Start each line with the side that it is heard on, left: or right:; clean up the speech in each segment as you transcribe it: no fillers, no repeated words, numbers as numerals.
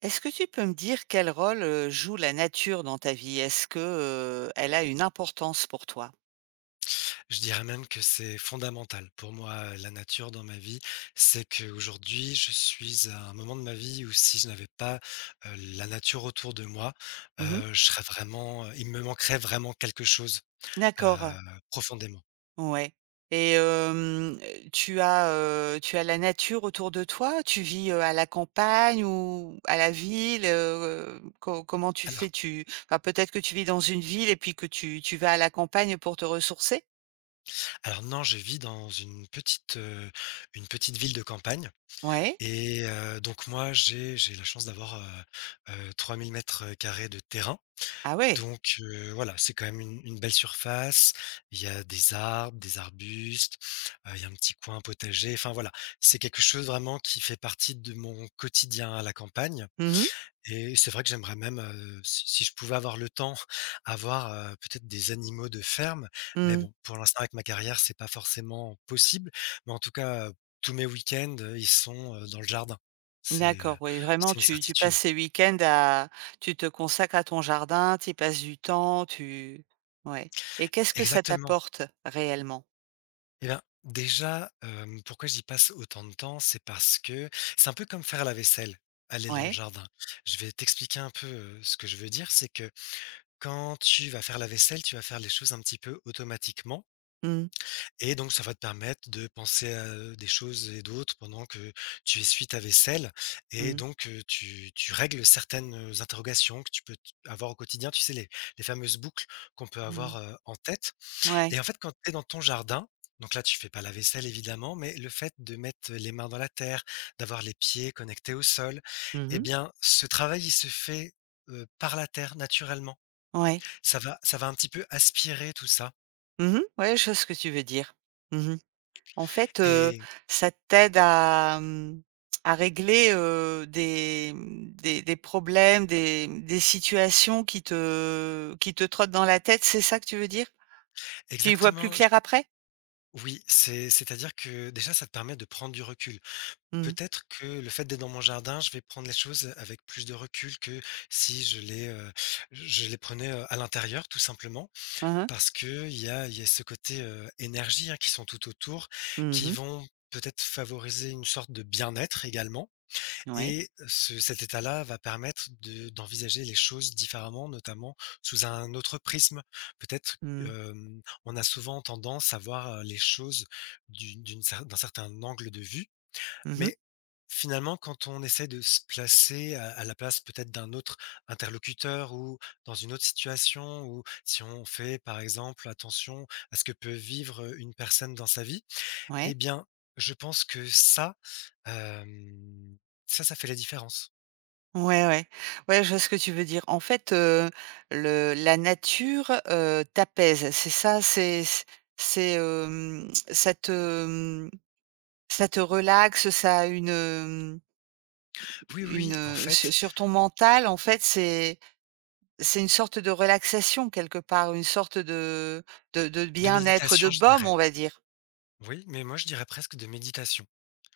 right: Est-ce que tu peux me dire quel rôle, joue la nature dans ta vie? Est-ce que, elle a une importance pour toi?
left: Je dirais même que c'est fondamental pour moi, la nature dans ma vie. C'est qu'aujourd'hui, je suis à un moment de ma vie où si je n'avais pas, la nature autour de moi,
right: Mmh.
left: je serais vraiment, il me manquerait vraiment quelque chose, heu,
right: D'accord,
left: profondément.
right: ouais. et hem, tu as la nature autour de toi? Tu vis, à la campagne ou à la ville? Co comment tu fais?
left: Alors
right: Tu Enfin, peut-être que tu vis dans une ville et puis que tu vas à la campagne pour te ressourcer?
left: alors non, je vis dans une petite ville de campagne.
right: Ouais.
left: Et donc moi, j'ai la chance d'avoir, 3 000 m² de terrain.
right: Ah ouais.
left: Donc voilà, c'est quand même une belle surface. Il y a des arbres, des arbustes, il y a un petit coin potager. Enfin voilà, c'est quelque chose vraiment qui fait partie de mon quotidien à la campagne
right: Mmh.
left: et c'est vrai que j'aimerais même, si je pouvais avoir le temps, avoir, peut-être des animaux de ferme. Mais
right: Mmh.
left: bon, pour l'instant, avec ma carrière, c'est pas forcément possible. Mais en tout cas, tous mes week-ends, ils sont, dans le jardin. C'est, heu,
right: D'accord, oui, vraiment,
left: c'est une
right: tu passes
left: certitude.
right: ces week-ends à, tu te consacres à ton jardin, tu y passes du temps, tu, ouais, et qu'est-ce que ça
left: Exactement.
right: t'apporte réellement?
left: Eh bien, déjà, pourquoi j'y passe autant de temps? C'est parce que c'est un peu comme faire la vaisselle, aller dans le
right: Ouais.
left: jardin. Je vais t'expliquer un peu, ce que je veux dire, c'est que quand tu vas faire la vaisselle, tu vas faire les choses un petit peu automatiquement
right: Mmh.
left: et donc ça va te permettre de penser à des choses et d'autres pendant que tu essuies ta vaisselle, et
right: Mmh.
left: donc tu règles certaines interrogations que tu peux t avoir au quotidien. Tu sais, les fameuses boucles qu'on peut
right: Mmh.
left: avoir, en tête.
right: Ouais.
left: Et en fait, quand tu es dans ton jardin, donc là, tu fais pas la vaisselle évidemment, mais le fait de mettre les mains dans la terre, d'avoir les pieds connectés au sol, eh
right: Mmh.
left: bien, ce travail, il se fait, par la terre naturellement.
right: Ouais.
left: Ça va un petit peu aspirer tout ça.
right: Mmh. Ouais, je vois ce que tu veux dire. Mmh. En fait, heu,
left: Et
right: ça t'aide à, mmh, à régler, des, mmh, des problèmes, des, mmh, des situations qui te, qui te trottent dans la tête, c'est ça que tu veux dire? Tu y vois plus
left: exactement, j
right: clair après?
left: oui, c'est-à-dire que déjà, ça te permet de prendre du recul.
right: Mmh.
left: Peut-être que le fait d'être dans mon jardin, je vais prendre les choses avec plus de recul que si je les prenais, à l'intérieur, tout simplement.
right: Mmh.
left: Parce qu'il y a ce côté, énergie, hein, qui sont tout autour, qui
right: Mmh.
left: vont peut-être favoriser une sorte de bien-être également,
right: N, ouais.
left: et ce cet état-là va permettre de d'envisager les choses différemment, notamment sous un autre prisme. Peut-être,
right: Mmh.
left: on a souvent tendance à voir, les choses d'un certain angle de vue,
right: Mmh mh.
left: mais finalement, quand on essaie de se placer à la place peut-être d'un autre interlocuteur, ou dans une autre situation, ou si on fait par exemple attention à ce que peut vivre une personne dans sa vie, eh
right: Ouais.
left: bien, je pense que hem, ça fait la différence.
right: Ouais, ouais. Ouais, je vois ce que tu veux dire. Le, la nature, t'apaise, c'est ça? C'est, ça te, ça te relaxe, ça a une,
left: Oui,
right: une,
left: oui, en fait,
right: su sur ton mental, en fait, c'est une sorte de relaxation quelque part, une sorte de de
left: de
right: bien-être, de
left: méditation, je
right: baume,
left: dirais.
right: on va dire.
left: Oui, mais moi, je dirais presque de méditation.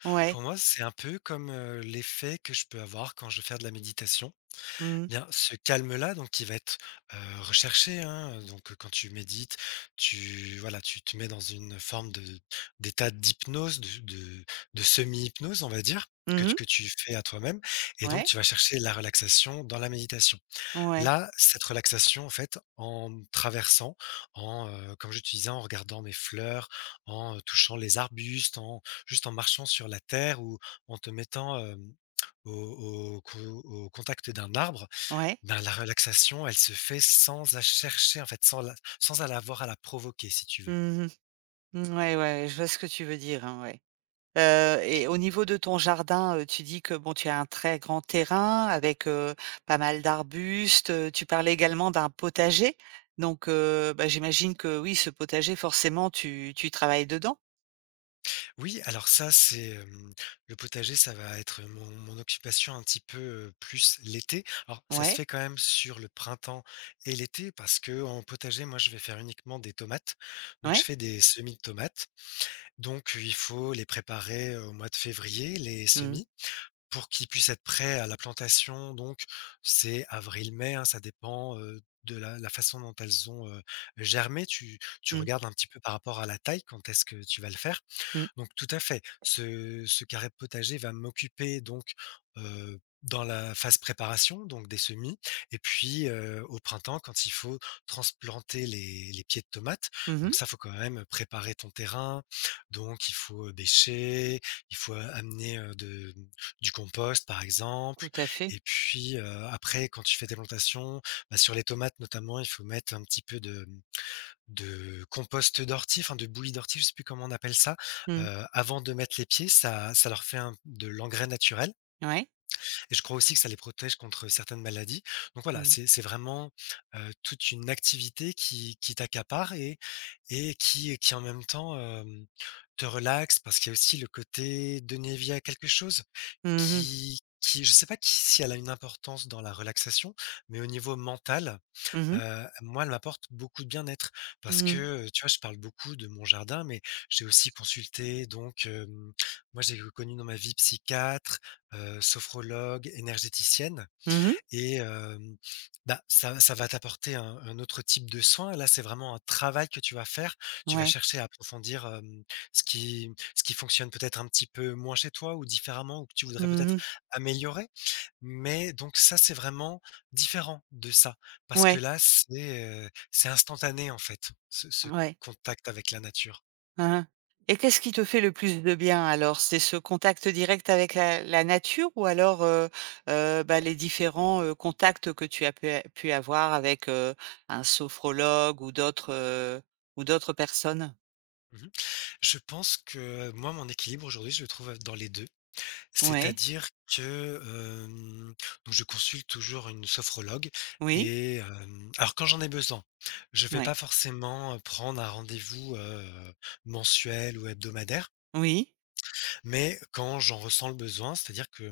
right: Ouais.
left: Pour moi, c'est un peu comme, l'effet que je peux avoir quand je vais faire de la méditation.
right: Mmh.
left: Bien, ce calme-là, donc, qui va être, heu, recherché, hein, donc quand tu médites, tu voilà, tu te mets dans une forme de d'état d'hypnose, de de semi-hypnose, on va dire, que
right: Mmh
left: tu
right: mh.
left: que tu fais à toi-même, et donc
right: Ouais.
left: tu vas chercher la relaxation dans la méditation.
right: Ouais.
left: Là, cette relaxation, en fait, en traversant, en, comme je te disais, en regardant mes fleurs, en, touchant les arbustes, en juste en marchant sur la terre, ou en te mettant, au au co au contact d'un arbre,
right: Ouais.
left: ben, la relaxation, elle se fait sans la chercher, en fait, sans la sans à la avoir à la provoquer, si tu veux.
right: Mmh mh. Mmh, ouais, ouais, je vois ce que tu veux dire, hein, ouais. Et au niveau de ton jardin, tu dis que bon, tu as un très grand terrain avec, pas mal d'arbustes, tu parlais également d'un potager. Donc, bah, j'imagine que oui, ce potager forcément tu travailles dedans?
left: Oui, alors ça, c'est, le potager, ça va être mon occupation un petit peu, plus l'été. Alors, ça se
right: Ouais,
left: fait quand même sur le printemps et l'été, parce que en potager, moi, je vais faire uniquement des tomates. Donc je
right: ouais.
left: fais des semis de tomates. Donc il faut les préparer au mois de février, les
right: Mmh,
left: semis. Pour qu'ils puissent être prêts à la plantation, donc c'est avril-mai, hein, ça dépend, de la façon dont elles ont, germé. Tu
right: mmh,
left: regardes un petit peu par rapport à la taille, quand est-ce que tu vas le faire.
right: mmh.
left: Donc tout à fait, ce carré de potager va m'occuper donc, dans la phase préparation, donc des semis, et puis, au printemps, quand il faut transplanter les pieds de tomates.
right: Mmh.
left: Donc ça, faut quand même préparer ton terrain, donc il faut bêcher, il faut amener, de du compost par exemple,
right: Tout à fait.
left: et puis, après, quand tu fais tes plantations, bah, sur les tomates notamment, il faut mettre un petit peu de compost d'ortie, enfin de bouillie d'ortie, je sais plus comment on appelle ça,
right: Mmh.
left: avant de mettre les pieds. Ça leur fait un de l'engrais naturel,
right: Ouais.
left: et je crois aussi que ça les protège contre certaines maladies. Donc voilà,
right: Mmh.
left: c'est vraiment, toute une activité qui t'accapare, et qui en même temps, te relaxe, parce qu'il y a aussi le côté donner vie à quelque chose
right: Mmh mh.
left: qui, je sais pas qui si elle a une importance dans la relaxation, mais au niveau mental.
right: Mmh mh.
left: Moi, elle m'apporte beaucoup de bien-être, parce que,
right: Mmh.
left: tu vois, je parle beaucoup de mon jardin, mais j'ai aussi consulté. Donc moi, j'ai connu dans ma vie psychiatre, sophrologue, énergéticienne,
right: Mmh.
left: et bah, ça va t'apporter un autre type de soin. Là, c'est vraiment un travail que tu vas faire. Tu vas
right: Ouais.
left: chercher à approfondir, ce qui fonctionne peut-être un petit peu moins chez toi, ou différemment, ou que tu voudrais peut-être
right: Mmh.
left: améliorer. Mais donc ça, c'est vraiment différent de ça, parce que
right: Ouais,
left: là, c'est instantané, en fait, ce
right: ouais.
left: contact avec la nature.
right: Hein, hein. Et qu'est-ce qui te fait le plus de bien alors? C'est ce contact direct avec la, la nature ou alors bah, les différents contacts que tu as pu, pu avoir avec un sophrologue ou d'autres personnes?
left: Mmh. Je pense que moi, mon équilibre aujourd'hui, je le trouve dans les 2.
right: Ouais,
left: C'est-à-dire que, hem, donc je consulte toujours une sophrologue,
right: oui,
left: et alors quand j'en ai besoin, je vais pas
right: ouais,
left: forcément prendre un rendez-vous, mensuel ou hebdomadaire,
right: oui,
left: mais quand j'en ressens le besoin, c'est-à-dire que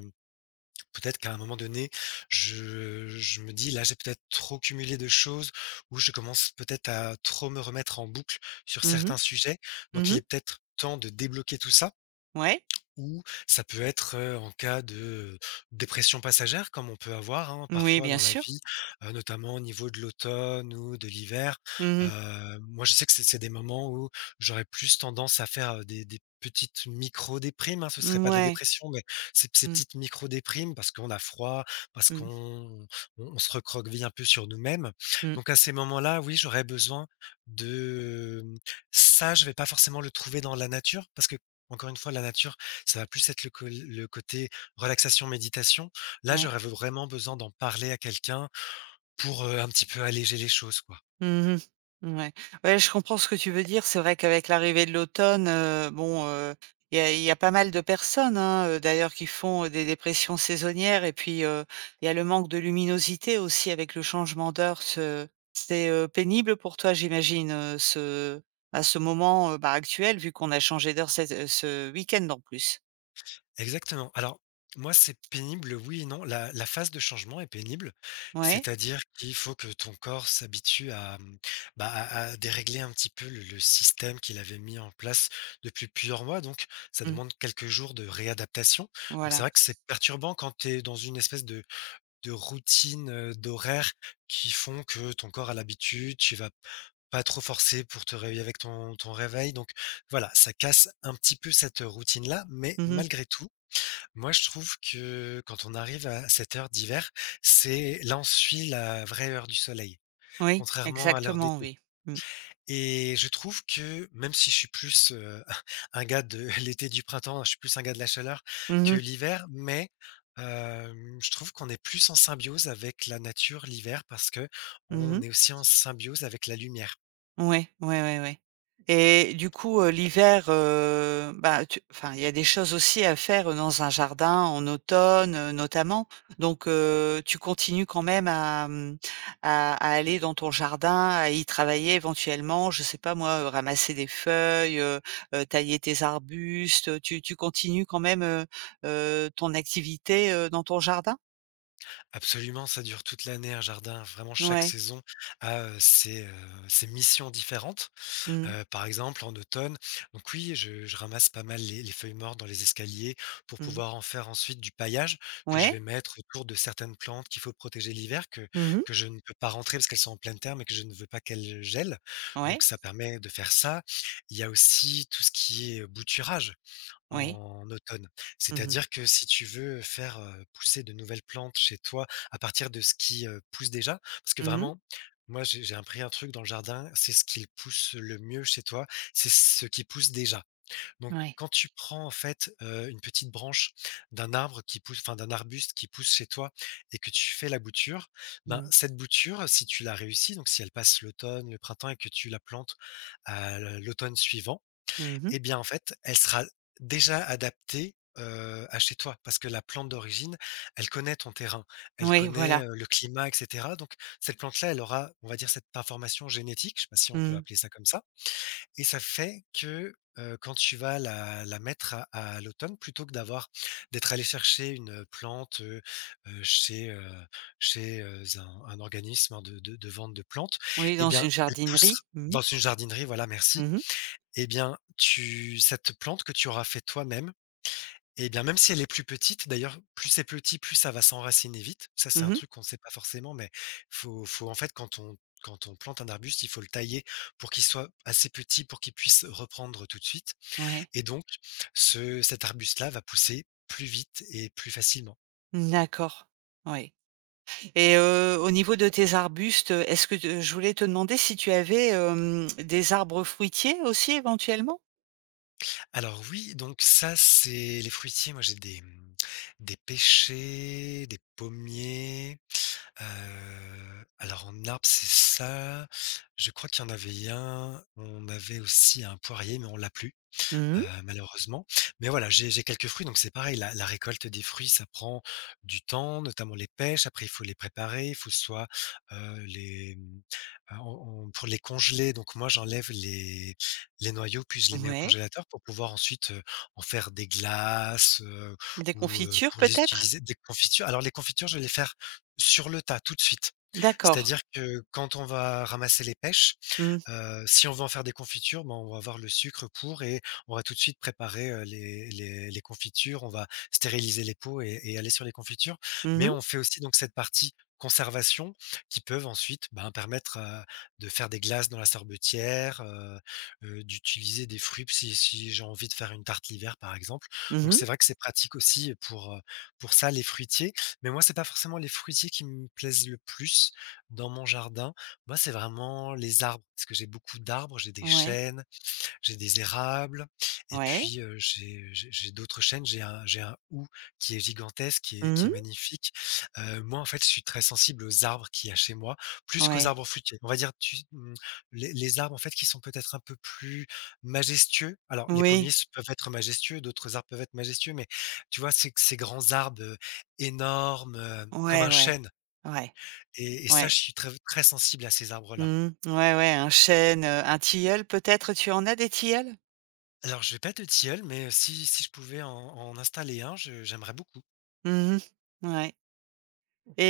left: peut-être qu'à un moment donné, je me dis: «Là, j'ai peut-être trop cumulé de choses», ou je commence peut-être à trop me remettre en boucle sur
right: mhm,
left: certains sujets. Donc il
right: mhm,
left: est peut-être temps de débloquer tout ça.
right: ouais,
left: Ou ça peut être, en cas de dépression passagère, comme on peut avoir, hein,
right: oui,
left: parfois
right: bien
left: dans la
right: sûr.
left: vie, notamment au niveau de l'automne ou de l'hiver. Moi, je sais que c'est des moments où j'aurais plus tendance à faire, des petites micro déprimes, hein, ce serait
right: Mhm,
left: pas de la
right: ouais,
left: dépression, mais ces
right: mm,
left: petites micro déprimes, parce qu'on a froid, parce
right: mm,
left: qu'on on se recroqueville un peu sur nous-mêmes.
right: mm,
left: Donc à ces moments-là, oui, j'aurais besoin de, ça je vais pas forcément le trouver dans la nature, parce que encore une fois, la nature, ça va plus être le col le côté relaxation, méditation. Là,
right: ouais.
left: j'aurais vraiment besoin d'en parler à quelqu'un, pour, un petit peu alléger les choses, quoi.
right: Mmh. Ouais. Ouais, je comprends ce que tu veux dire. C'est vrai qu'avec l'arrivée de l'automne, bon, il y a pas mal de personnes, hein, d'ailleurs, qui font, des dépressions saisonnières et puis, il y a le manque de luminosité aussi avec le changement d'heure. Ce C'est, pénible pour toi, j'imagine, ce à ce moment, bah, actuel, vu qu'on a changé d'heure cet, ce week-end en plus?
left: Exactement. Alors, moi, c'est pénible, oui et non. La phase de changement est pénible,
right: Ouais.
left: c'est-à-dire qu'il faut que ton corps s'habitue bah, à dérégler un petit peu le système qu'il avait mis en place depuis plusieurs mois, donc ça
right: Mmh.
left: demande quelques jours de réadaptation. Donc c'est
right: Voilà.
left: vrai que c'est perturbant quand tu es dans une espèce de routines, d'horaires, qui font que ton corps a l'habitude, tu vas pas trop forcer pour te réveiller avec ton réveil, donc voilà, ça casse un petit peu cette routine-là. Mais
right: Mmh.
left: malgré tout, moi je trouve que quand on arrive à cette heure d'hiver, c'est là on suit la vraie heure du soleil,
right: Oui,
left: contrairement à l'heure
right: exactement,
left: d'été.
right: oui. Mmh.
left: Et je trouve que même si je suis plus, un gars de l'été, du printemps, je suis plus un gars de la chaleur
right: Mmh
left: que
right: mh.
left: l'hiver, mais je trouve qu'on est plus en symbiose avec la nature l'hiver, parce que on
right: Mmh.
left: est aussi en symbiose avec la lumière.
right: Ouais, ouais, ouais, ouais, et du coup, l'hiver, bah, tu, enfin, il y a des choses aussi à faire dans un jardin en automne, notamment. Tu continues quand même à, mmh, à, aller dans ton jardin, à y travailler éventuellement, je sais pas moi, ramasser des feuilles, tailler tes arbustes, tu continues quand même, ton activité, dans ton jardin?
left: Absolument, ça dure toute l'année, un jardin, vraiment chaque
right: Ouais.
left: saison a, ses missions différentes.
right: Mmh mh.
left: Par exemple, en automne, donc oui, je ramasse pas mal les feuilles mortes dans les escaliers, pour
right: Mmh.
left: pouvoir en faire ensuite du paillage que je
right: Ouais.
left: vais mettre autour de certaines plantes qu'il faut protéger l'hiver, que
right: Mmh.
left: que je ne peux pas rentrer parce qu'elles sont en pleine terre, mais que je ne veux pas qu'elles gèlent, donc
right: Ouais.
left: ça permet de faire ça. Il y a aussi tout ce qui est bouturage,
right: Oui.
left: en automne.
right: Mmh mh.
left: C'est-à-dire que si tu veux faire, pousser de nouvelles plantes chez toi à partir de ce qui, pousse déjà parce que
right: Mmh.
left: vraiment, moi j'ai appris un truc dans le jardin, c'est ce qui pousse le mieux chez toi, c'est ce qui pousse déjà. Donc
right: Ouais.
left: quand tu prends en fait, une petite branche d'un arbre qui pousse enfin d'un arbuste qui pousse chez toi et que tu fais la bouture, ben,
right: Mmh.
left: cette bouture si tu la réussis, donc si elle passe l'automne, le printemps et que tu la plantes à l'automne suivant
right: Mmh mh.
left: et bien, en fait, elle sera déjà adaptée, à chez toi parce que la plante d'origine, elle connaît ton terrain, elle
right: Oui,
left: connaît,
right: voilà.
left: le climat et cetera donc cette plante-là, elle aura, on va dire, cette information génétique, je sais pas si on peut
right: Mmh.
left: appeler ça comme ça et ça fait que, quand tu vas la mettre à l'automne, plutôt que d'avoir d'être allé chercher une, plante, chez, chez, un organisme, hein, de vente de plantes
right: Oui,
left: et
right: dans
left: bien,
right: une
left: elle poussera
right: jardinerie. Mmh.
left: dans une jardinerie, voilà, merci
right: Mmh mh.
left: eh bien, tu cette plante que tu auras fait toi-même, eh bien, même si elle est plus petite d'ailleurs, plus c'est petit, plus ça va s'enraciner vite. Ça, c'est
right: Mmh
left: un
right: mh.
left: truc qu'on ne sait pas forcément, mais faut en fait, quand on quand on plante un arbuste, il faut le tailler pour qu'il soit assez petit, pour qu'il puisse reprendre tout de suite
right: Ouais.
left: et donc ce cet arbuste-là va pousser plus vite et plus facilement.
right: D'accord. Oui. Et au niveau de tes arbustes, est-ce que te je voulais te demander si tu avais, des arbres fruitiers aussi éventuellement?
left: Alors oui, donc ça, c'est les fruitiers. Moi, j'ai des, mmh, des pêchers, des pommiers. Alors en arbre, c'est ça. Je crois qu'il y en avait un, on avait aussi un poirier, mais on l'a plus,
right: Mmh mh.
left: malheureusement. Mais voilà, j'ai quelques fruits, donc c'est pareil, la récolte des fruits, ça prend du temps, notamment les pêches. Après, il faut les préparer, il faut soit, les, mmh, on pour les congeler, donc moi, j'enlève les noyaux, puis je les mets au
right: Ouais.
left: congélateur pour pouvoir ensuite, en faire des glaces,
right: Des
left: ou,
right: confitures
left: pour les
right: peut-être?
left: utiliser des confitures. Alors les confitures, je vais les faire sur le tas, tout de suite.
right: D'accord.
left: C'est-à-dire que quand on va ramasser les pêches.
right: Mmh.
left: Si on veut en faire des confitures, ben, on va avoir le sucre pour et on va tout de suite préparer, les les confitures, on va stériliser les pots et aller sur les confitures.
right: Mmh
left: Mais
right: mh.
left: on fait aussi donc cette partie conservation qui peuvent ensuite, ben, permettre, de faire des glaces dans la sorbetière, d'utiliser des fruits si si j'ai envie de faire une tarte l'hiver, par exemple.
right: Mmh
left: Donc
right: mh.
left: c'est vrai que c'est pratique aussi, pour ça, les fruitiers. Mais moi, c'est pas forcément les fruitiers qui me plaisent le plus dans mon jardin. Moi, c'est vraiment les arbres, parce que j'ai beaucoup d'arbres, j'ai des
right: Ouais.
left: chênes, j'ai des érables et
right: Ouais.
left: puis, j'ai d'autres chênes, j'ai un houx qui est gigantesque, qui est
right: Mmh
left: qui est
right: mh.
left: magnifique. Moi, en fait, je suis très sensible aux arbres qu'il y a chez moi, plus qu'aux
right: Ouais.
left: arbres fruitiers. On va dire tu mmh, les arbres, en fait, qui sont peut-être un peu plus majestueux. Alors les pommiers
right: Oui.
left: s peuvent être majestueux, d'autres arbres peuvent être majestueux, mais tu vois, c'est que ces grands arbres, énormes, comme
right: Ouais,
left: un
right: ouais.
left: chêne
right: Ouais.
left: et ça,
right: Ouais.
left: je suis très très sensible à ces arbres-là.
right: Mmh. Ouais, ouais, un chêne, un tilleul peut-être? Tu en as des tilleuls?
left: Alors je vais pas de tilleul, mais si si je pouvais en en installer un, je j'aimerais beaucoup.
right: Mmh. Ouais.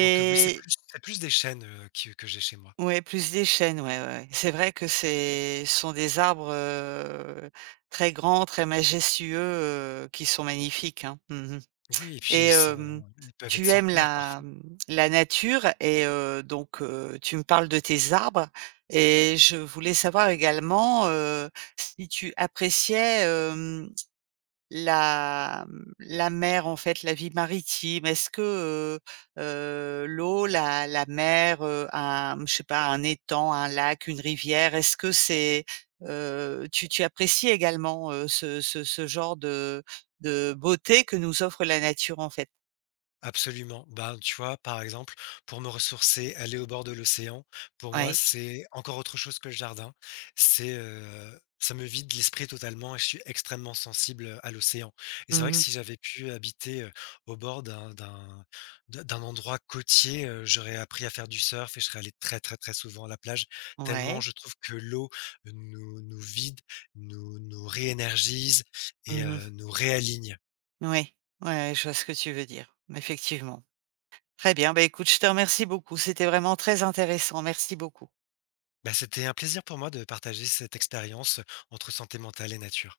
left: Donc oui, c'est plus des chênes, que j'ai chez moi.
right: ouais, plus des chênes, ouais, ouais, ouais. C'est vrai que c'est ce sont des arbres, très grands, très majestueux, qui sont magnifiques, hein. Mmh.
left: Oui et puis
right: et
left: ils
right: hem,
left: sont ils peuvent être
right: tu aimes
left: centenaires
right: la,
left: parfois.
right: mmh, la nature, tu me parles de tes arbres et je voulais savoir également, si tu appréciais la, mmh, la mer, en fait, la vie maritime. Est-ce que, l'eau, la mer, un, je sais pas, un étang, un lac, une rivière, est-ce que c'est, tu tu apprécies également, ce ce genre de beauté que nous offre la nature, en fait?
left: Absolument. Ben, tu vois, par exemple, pour me ressourcer, aller au bord de l'océan, pour moi,
right: Ouais.
left: c'est encore autre chose que le jardin. C'est, ça me vide l'esprit totalement et je suis extrêmement sensible, à l'océan et c'est vrai que
right: Mmh.
left: si j'avais pu habiter, au bord d'un de d'un endroit côtier, j'aurais appris à faire du surf et je serais allé très, très, très souvent à la plage tellement
right: Ouais.
left: je trouve que l'eau nous nous vide, nous nous réénergise et
right: Mmh.
left: nous réaligne.
right: Ouais. Ouais, ouais, je vois ce que tu veux dire. Effectivement. Très bien, bah écoute, je te remercie beaucoup. C'était vraiment très intéressant. Merci beaucoup.
left: Bah, c'était un plaisir pour moi de partager cette expérience entre santé mentale et nature.